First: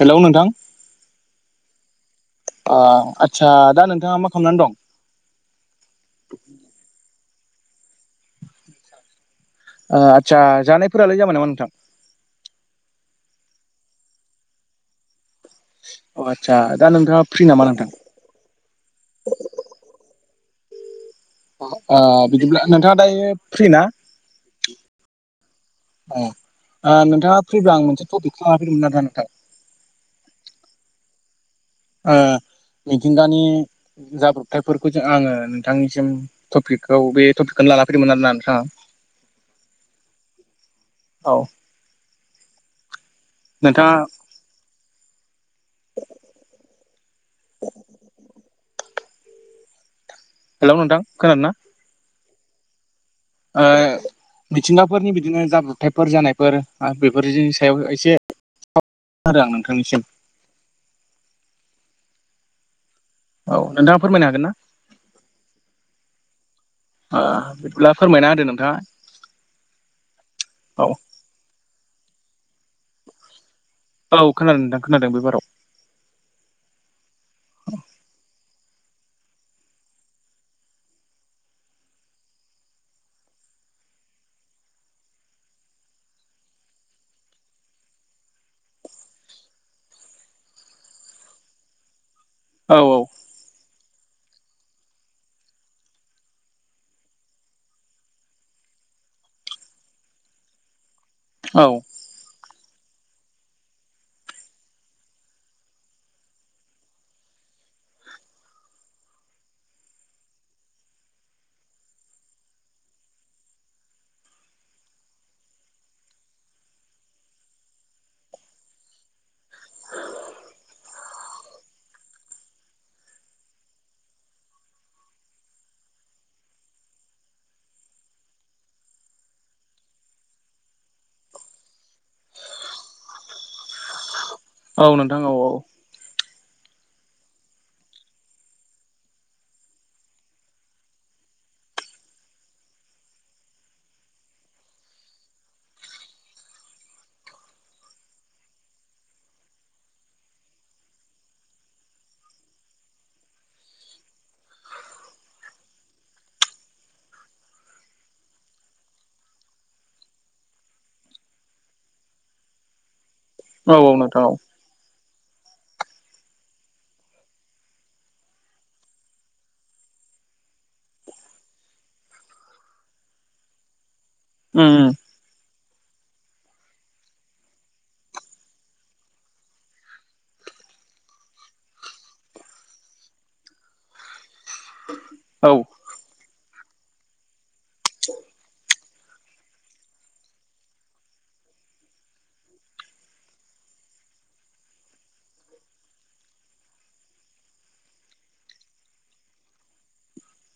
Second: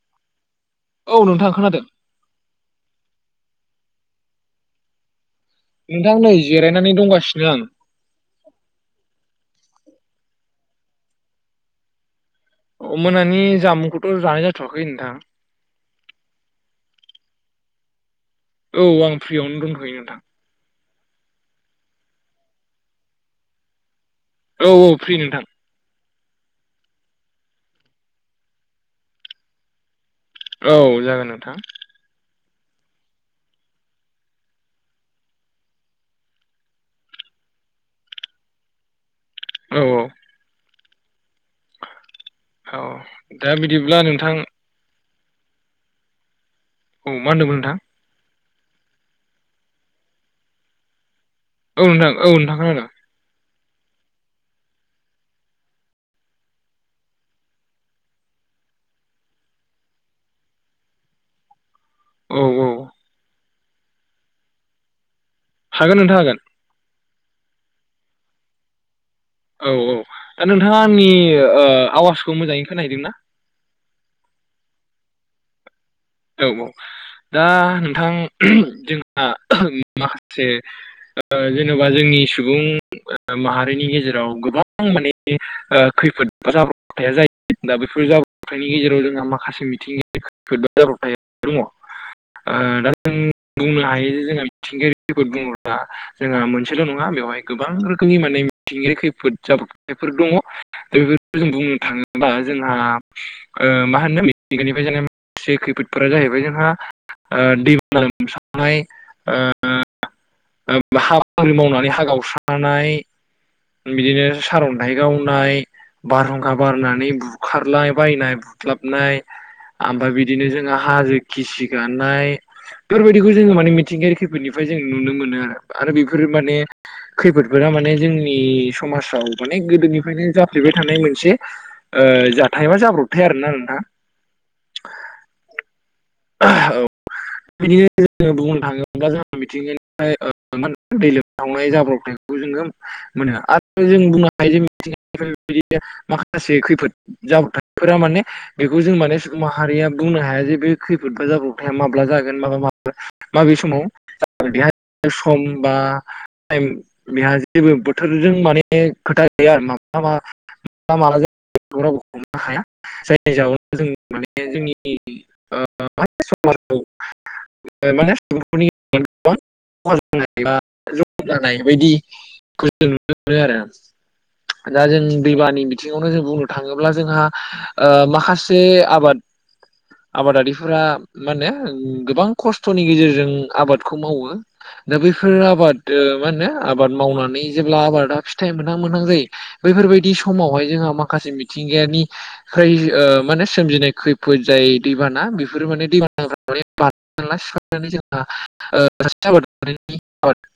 Hello नोंथां औ नोंथां खोनादों ओ आदसा दा नोंथाङा मा खालामनानै दं नोंथां नै जिरायनानै दंगासिनो आं आदसा जानायफोरालाय जाबाय नामा नोंथां अ मोनानि जामुंखौथ' जानाय जाथ'वाखै नोंथां अ आदसा दा नोंथाङा फ्रि नामा नोंथां औ आं फ्रियावनो दंथ'यो नोंथां अ बिदिब्ला नोंथाङा दायो फ्रि ना औ फ्रि नोंथां ओ नोंथाङा फ्रिब्ला आं मोनसे टपिकखौ लानानै फैदोंमोन आरो ना नोंथां औ जागोन नोंथां ओ मिथिंगानि जाब्रबथायफोरखौ जों आङो नोंथांनिसिम टपिकखौ बे टपिकखौ लानानै फैदोंमोन आरो ना नोंथां औ औ औ औ दा नोंथाङा बिदिब्ला नोंथां औ मा होनदोंमोन नोंथां हेलौ नोंथां खोनादों ना औ नोंथां औ नोंथां खोनादों ओ मिथिंगाफोरनि बिदिनो जाब्रबथायफोर जानायफोर आर बेफोरनि सायाव एसे [unintelligible] नोंथांनिसिम औ औ। औ नोंथाङा फोरमायनो हागोन ना? हागोन नोंथां हागोन। ओ बिदिब्ला फोरमायना होदो नोंथाङा। औ औ दा नोंथाङा औ आंनि ओ आवाजखौ मोजाङै खोनाहैदों ना? औ खोनादों नोंथां खोनादों बेबाराव। औ औ दा नोंथां। जोंहा माखासे ओ जेन'बा जोंनि सुबुं माहारिनि गेजेराव गोबां माने ओ खैफोद बा जाब्रबथाया जायो दा बेफोर जाब्रबथायनि गेजेराव जोंहा माखासे मिथिंगायारि [unintelligible] जाब्रथाय दङ ओ औ दा जों बुंनो हायो जे जोंहा मिथिंगायारि बुङोब्ला जोंहा मोनसेल' नङा बेवहाय गोबां रोखोमनि माने मिथिं गायारि खैफोद जाब्रबथायफोर दङ दा बेफोर जों बुंनो थाङोब्ला जोंहा ओ मा होनो मिथिंगानिफ्राय जेनेबा से खैफोदफोरा जाहैबाय जोंहा ओ दैबाना लोमसावनाय ओ हा बांग्रि मावनानै हा गावस्रानाय बिदिनो सारन्थाइ गावनाय बारहुंखा बारनानै बुखारलाय बायनाय हुस्लाबनाय ओमफ्राय बिदिनो जोंहा हाजो गिसि गानाय बेफोरबायदिखौ जोङो माने मिथिंगायारि खैफोदनिफ्राय जोङो आरो नुनो मोनो आरो आरो बेफोर माने खैफोदफोरा माने जोंनि नि समाजाव माने गोदोनिफ्रायनो जाफ्लेबाय थानाय मोनसे जाथाय बा जाब्रबथाया आरोना नोंथां। औ नोंथां औ औ। औ। बिदिनो जोङो बुंनो थाङोबा जोंहा मिथिंगानिफ्राय ओ मा होनो दै लोमसावनाय जाब्रबथाय जोङो मोनो आरो जों बुंनो हायो जे मिथिंगानिफ्राय बिदि माखासे खैफोद जाब्रबथायफोरा माने बेखौ जों माने सुबुं माहारिया बुंनो हाया जे बे खैफोदफ्रा जाब्रबथाया माब्ला जागोन माला मागोन माबे समाव सम बा टाइम बेहा जेबो बोथोरजों माने खोथा गैया आरोना। [unintelligible] [unintelligible] [unintelligible] [unintelligible] औ औ नोंथां औ उम दा जों दै बानिनि बिथिङावनो जों बुंनो थाङोब्ला जोंहा ओ माखासे आबाद आबादारिफोरा मा होनो गोबां खस्थ'नि गेजेरजों आबादखौ मावो। दा बेफोर उम औ आबाद मा होनो आबाद मावनानै जेब्ला आबादा फिथाइ मोनहां मोनहां जायो बैफोरबायदि समावहाय जोंहा माखासे मिथिं गानि खै ओ मा होनो सोमजिनाय खैफोद जाय दैबाना बेफोरो माने दैबाना [unintelligible] [unintelligible] [unintelligible] [unintelligible] [inaudible]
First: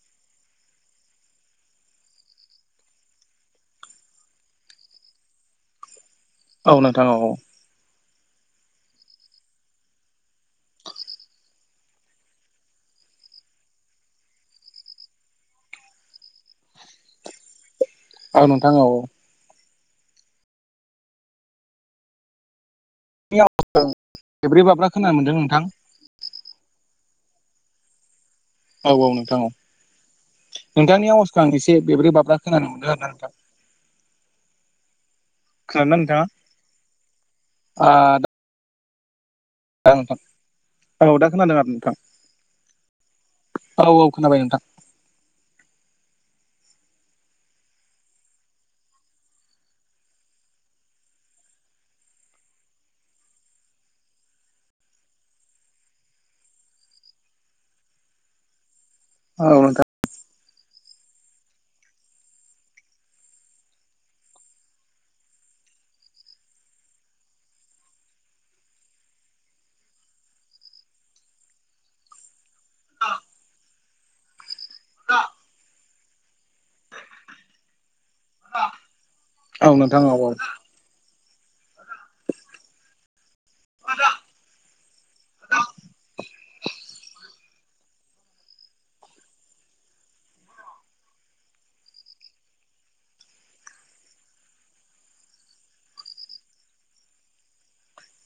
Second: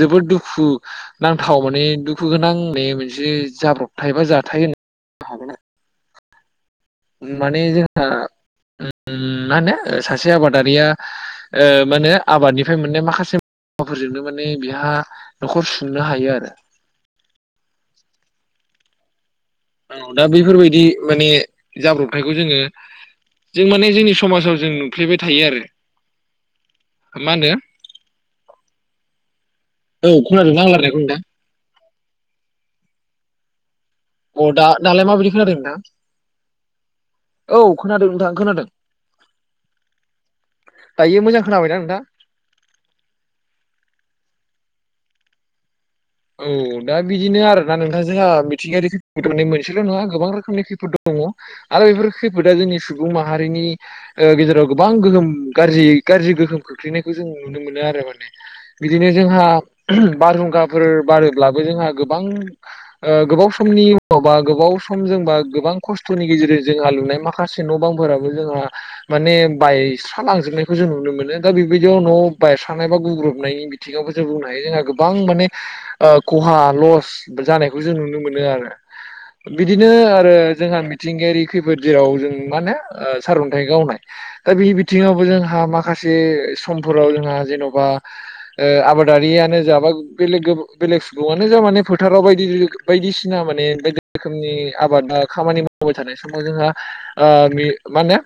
जोबोद दुखुनांथाव माने दुखुगोनां बे मोनसे जाब्रबथाय बा जाथाय होनना बुंनो हागोन आरो। औ नोंथां औ औ। दा उम मा होनो सासे आबादारिया मा होनो आबादनिफ्राय मोननाय माखासे [unintelligible] माने बेहा न'खर सुंनो हायो आरो। औ नोंथां औ। औ दा बेैफोरबायदि माने जाब्रबथायखौ जोङो जों औ माने जोंनि समाजाव बेब्रै जों बाब्रा खोनानो नुफ्लेबाय मोनदों थायो आरो। नोंथां मा होनदो? औ औ नोंथां औ खोनादोंना आं रायलायनायखौ नोंथांनि नोंथां आवाजखौ आं एसे बेब्रै बाब्रा खोनानो मोनदों आरोना नोंथां। आं दा दालाय माबायदि खोनादों नोंथां? खोनादोंना नोंथाङा औ खोनादों नोंथां खोनादों। औ नोंथां औ दायो दा मोजां खोनादों आरो खोनाबायना नोंथां। औ औ खोनाबाय नोंथां। औ दा बिदिनो आरो ना नोंथां जोंहा मिथिंगायारि खैफोदा मोनसेल' नङा गोबां रोखोमनि खैफद दङ। आरो बेफोर खैफोदा जोंनि सुबुं माहारिनि ओ गेजेराव गोबां गोहोम गाज्रि गाज्रि गोहोम खोख्लैनायखौ जों नुनो मोनो आरो माने बिदिनो जोंहा औ नोंथां बारहुं फोर बारोब्लाबो जोंहा गोबां ओ गोबाव समनि उनावा गोबाव समजों बा गोबां गोबां खस्थ'नि गेजेरजों जोंहा लुनाय माखासे न' बांफोराबो जोंहा माने बायस्रा लांजोबनाय खौ जों नुनो मोनो दा बेबायदियाव न' बायस्रानाय बा गुबुग्रबनाय बिथिङावबो जों बुंनो हायो जोंहा गोबां माने खहा लस जानायखौ जों नुनो मोनो आरो। औ बिदिनो नोंथां औ आरो जोंहा मिथिंगायारि खैफोद जेराव जों मा होनो ओ सारन्थाइ गावनाय दा बे बिथिङावबो जोंहा माखासे जे समफोराव जोंहा जेन'बा ओ आबादारियानो जा बा बेलेग बेलेग सुबुङानो जा माने फोथाराव बायदि बायदिसिना माने बायदि रोखोमनि आबाद खामानि मावबाय थानाय समाव जोंहा ओ बे मा होनो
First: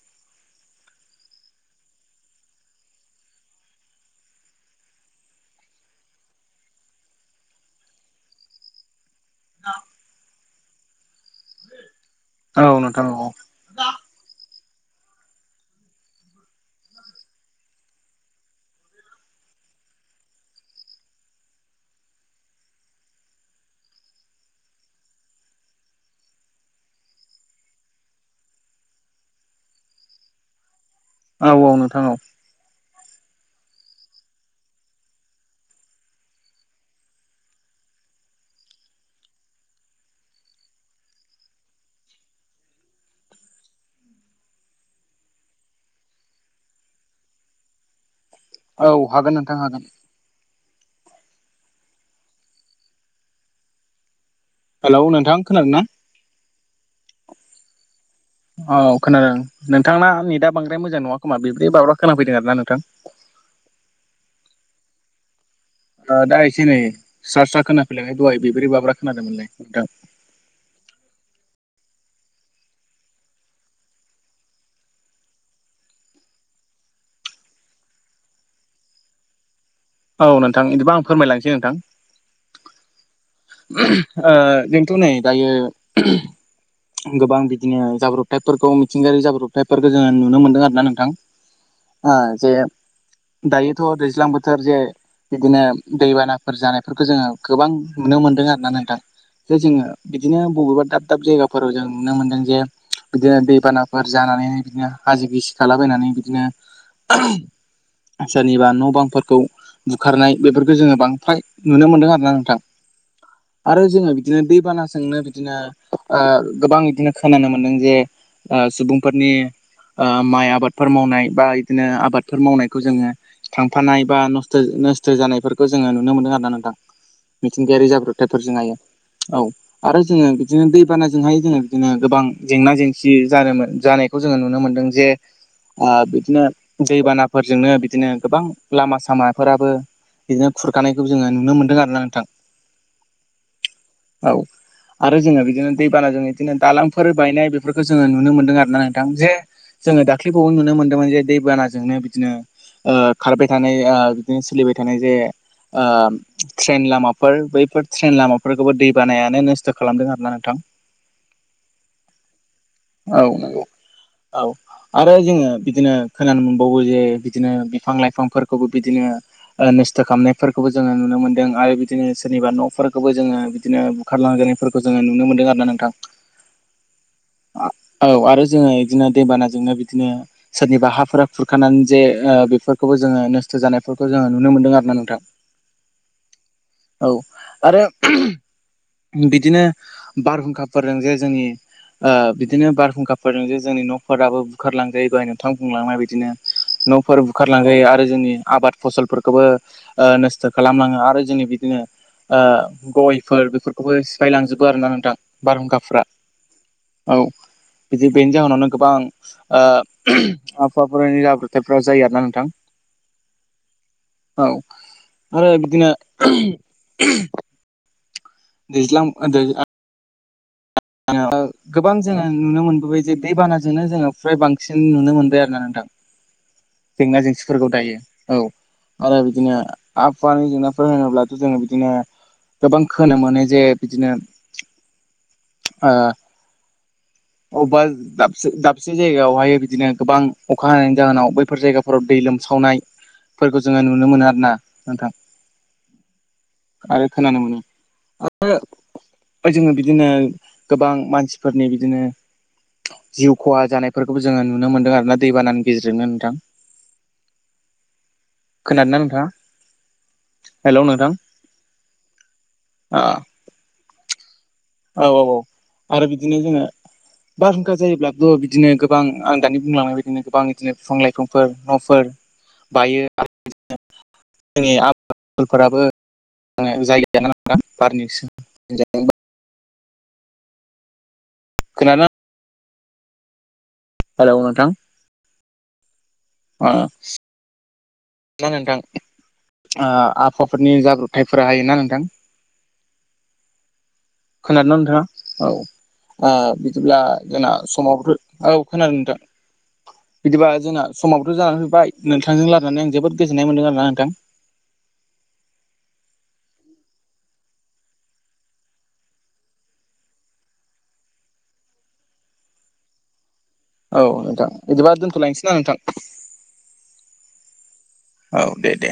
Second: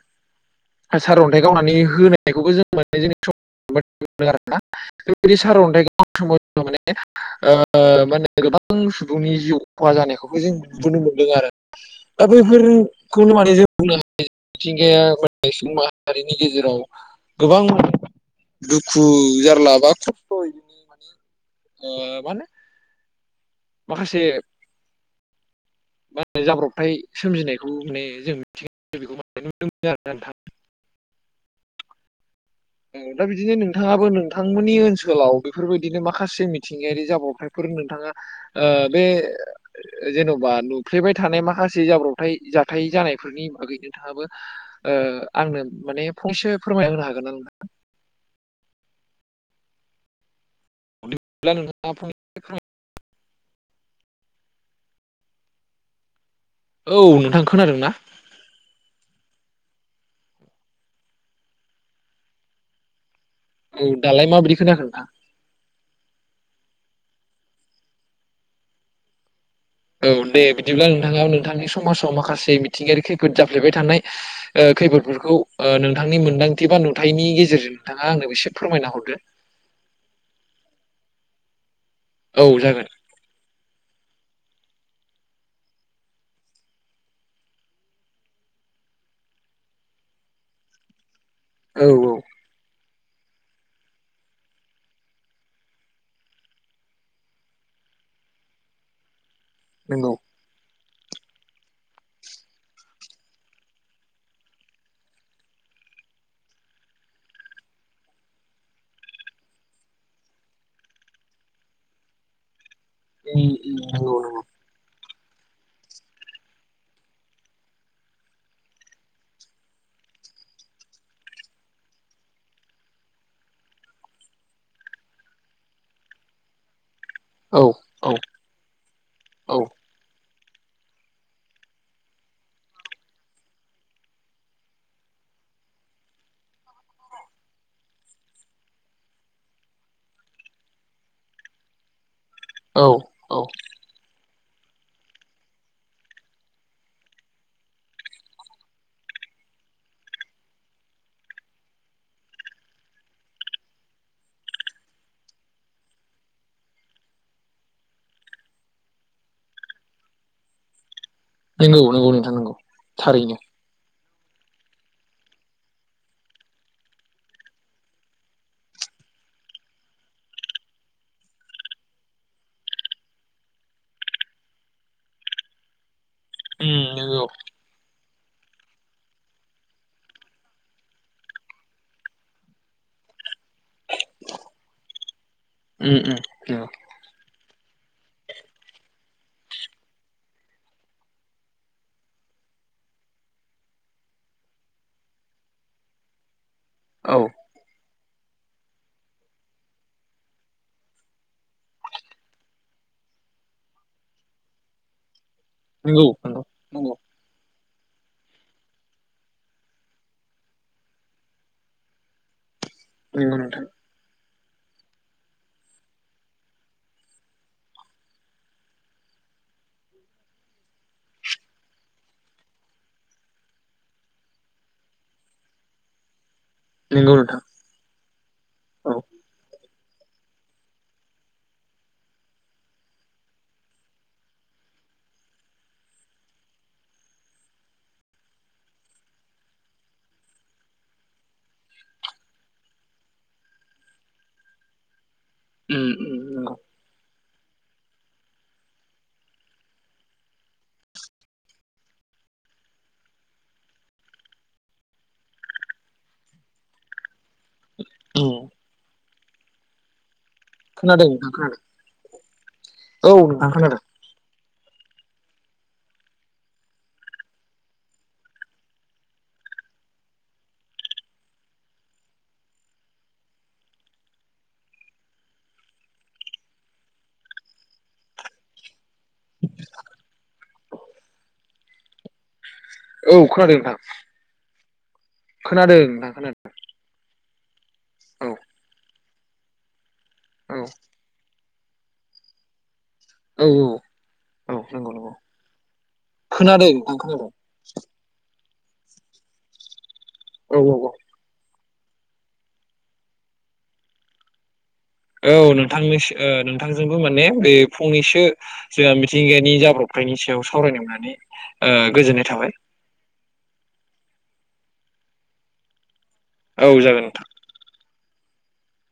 सारअन्थाइ गावनानै होनायखौबो जों [unintelligible] [unintelligible] सार अन्थाय [unintelligible] सुबुंनि जिउ खहा जानायखौबो जों नुबोननो मोनदों आरो [inaudible] दा औ नोंथां औ बेफोरखौ नो माने जों बुंनो मिथिंगाया माने सुबुं माहारिनि गेजेराव गोबां दुखु जारलाबा खस्थ'यै बिदिनो माने मा होनो। माखासे मा होने जाब्रबथाय सोमजिनायखौ माने जों [unintelligible] औ औ नोंथां औ औ दा बिदिनो नोंथाङाबो नोंथांमोननि ओनसोलाव बेफोरबायदिनो माखासे मिथिंगायारि जाब्रबथायफोर नोंथाङा ओ, बे जेन'बा नुफ्लेबाय थानाय माखासे जाब्रबथाय जा थाय जानायफोरनि बागै नोंथाङाबो ओ आंनो माने फंसे फोरमायना होनो हागोन नोंथां? [inaudible] औ हागोन नोंथां हागोन। [unintelligible] हेलौ नोंथां खोनादों ना? औ नोंथां खोनादों ना? औ खोनादों। नोंथांना नेटआ बांद्राय मोजां नङा खोमा बेब्रे बाब्रा खोनाफैदों आरोना नोंथां औ दालाय माबायदि खोनाखो नोंथां? ओ, दा एसे नै स्रा स्रा खोनाफैलायबाय दहाय बेब्रे बाब्रा खोनादोंमोनलाय। नोंथां। औ दे बिदिब्ला नोंथाङा नोंथांनि समाजाव माखासे मिथिंगायारि खैफोद जाफ्लेबाय थानाय ओ खैफोदफोरखौ नोंथांनि मोनदांथि बा नुथाइनि गेजेरजों नोंथाङा आंनो बेसे फोरमायना हरदो। औ नोंथां बिदिबा आं फोरमायलांसै नोंथां औ जागोन। ओ जोंथ' नै दायो [unintelligible] गोबां बिदिनो जाब्रबथायफोरखौ मिथिंगायारि जाब्रबथायफोरखौ जोङो नुनो मोन्दों आरो ना नोंथां औ आ जे दायोथ' दैज्लां बोथोर जे बिदिनो दैबानाफोर जानायफोरखौ जोङो गोबां नुनो मोन्दों आरो ना नोंथां, जे जोङो नंगौ बिदिनो बबेबा दाब दाब जायगाफोराव जों नुनो मोनदों जे बिदिनो दैबानाफोर जानानैहाय बिदिनो हाजो गिसि खालाबायनानै बिदिनो सोरनिबा न' बांफोरखौ बुखारनाय बेफोरखौ जोङो बांद्राय नुनो मोन्दों आरो ना नोंथां। नंगौ आरो जोङो नंगौ बिदिनो दैबाना सोंनो बि बिदिनो गोबां बिदिनो खोनानो मोनदों जे ओ, सुबुंफोरनि ओ, माइ आबादफोर मावनाय बा बिदिनो आबादफोर मावनायखौ जोङो थांफानाय बा नस्थ' नोस्थो जानायफोरखौ जोङो नुनो मोनदों आरो ना नोंथां। औ मिथिंगायारि औ जाब्रबथायफोरजोंहाय। औ आरो जोङो बिदिनो दैबानाजोंहाय जोङो बिदिनो गोबां जेंना जेंसि जानो, जानायखौ जोङो नुनो मोनदों जे ओ, बिदिनो दैबानाफोरजोंनो बिदिनो गोबां लामा सामाफोराबो बिदिनो खुरखानायखौ जोङो नुनो मोनदों आरो ना नोंथां। औ औ औ आरो जोङो बिदिनो दैबानाजों बिदिनो दालांफोर बायनाय बेफोरखौ जोङो नुनो मोन्दों आरोना नोंथां। जे जोङो दाख्लैबो नुनो मोन्दोंमोन जे दैबानाजोंनो बिदिनो। खारबाय थानाय बिदिनो सोलिबाय थानाय जे ओ, ट्रेन लामा। फोर बैफोर ट्रेन लामाफोरखौबो दै बानायानो नोस्थो' खालामदों आरोना नोंथां। नंगौ नंगौ नोंथां नंगौ औ थारैनो। नंगौ औ आरो जोङो बिदिनो खोनानो मोनबावो जे बिदिनो बिफां लाइफांफोरखौबो बिदिनो। नोस्थो' खालामनायफोरखौबो जोङो नुनो मोनदों आरो बिदि बिदिनो सोरनिबा न'फोरखौबो जोङो बिदिनो बुखारलांजानायफोरखौ जोङो नुनो मोनदों आरो ना नोंथां। ओम नंगौ। औ आरो जोङो बिदिनो दैबानाजोंनो बिदिनो सोरनिबा हाफोरा खुरखानानै जे ओ, बेफोरखौबो जोङो नो स्थो जानायफोरखौ जोङो नुनो मोनदों आरो ना नोंथां। उम उम नंगौ औ आरो बिदिनो बारहुंखाफोरजों जे जोंनि ओ, बिदिनो बारहुंखाफोरजों जे जोंनि न'फोराबो बुखारलांजायो दहाय नोंथां बुंलांनाय बिदिनो औ न'फोर बुखारलांजायो आरो जोंनि आबाद फसलफोरखौबो नोस्थो' खालामलाङो आरो जोंनि बि बिदिनो ओ गयफोर बेफोरखौबो सिफायलांजोबो आरोना नोंथां। बारहुंखााफ्रा नंगौ नंगौ नंगौ औ। बिदि बेनि जाहोनावनो गोबां आबहावाफोरनि जाब्रथायफोरा जायो आरोना नोंथां। नोंगौ नोंथां। औ आरो बिदिनो दैज्ला [unintelligible] गोबां जोङो नुनो मोनबोबाय जे दैबानाजोंनो जोङो फ्राय बांसिन नुनो मोनबाय आरोना नोंथां। नंगौ जेंना नोंथां जेंसिफोरखौ दायो औ औ आरो बिदिनो - आबहावानि जेंनाफोर होनोब्लाथ' जोङो बिदिनो गोबां खोनानो मोनो जे बिदिनो [unintelligible] अबेबा दाबसे दाबसे जायगायावहाय बिदिनो गोबां अखा हानायनि जाहोनाव बैफोर जायगाफोराव दै लोमसावनायफोरखौ जोङो नुनो मोनो आरो ना नोंथां। उम उम आरो खोनानो मोनो आरो ओ जोङो बिदिनो गोबां मानसिफोरनि बिदिनो जिउ खहा जानायफोरखौबो जोङो नुनो मोनदों आरोना दैबानानि गेजेरजोंनो नोंथां। उम खोनादों ना नोंथां? खोनादों नोंथां खोनादों। औ नोंथां खोनादों। औ औ औ आरो बिदिनो जोङो बारहुंखा जायोब्लाथ' बिदिनो गोबां आं दानि बुंलांनाय बिदिनो गोबां बिदिनो बिफां लाइफांफोर न'फोर बायो जोंनि आबावाफोराबो जायगा जानो ना बारनि खोना औ खोनादों नोंथां हेल'नोंथां खोनादों नोंथां ओ खोनादों ना नोंथां ओ औ आहावाफोरनि जाब्रबथायफोरा हायोना नोंथां औ औ औ औ खोनादोंना नंगौ नंगौ नोंथाङा औ ओ खोनादों नोंथां बिदिब्ला खोनादों जोंना समाबो औ खोनादों नोंथां बिदिबा औ जोंना समाबोथ' जानानै फैबाय बाय नोंथांजों रायलानानै आं जोबोद गोजोननाय मोन्दों आरोना नोंथां औ नोंथांनि नोंथांजोंबो माने बे फंनैसो जोंहा मिथिंगायानि जाब्रथाय बेनि सायाव सावरायनो होनानै ओ गोजोननाय थाबाय औ नोंथां बिदिबा दोनथ'लायनोसै ना नोंथां औ जागोन नोंथां औ दे दे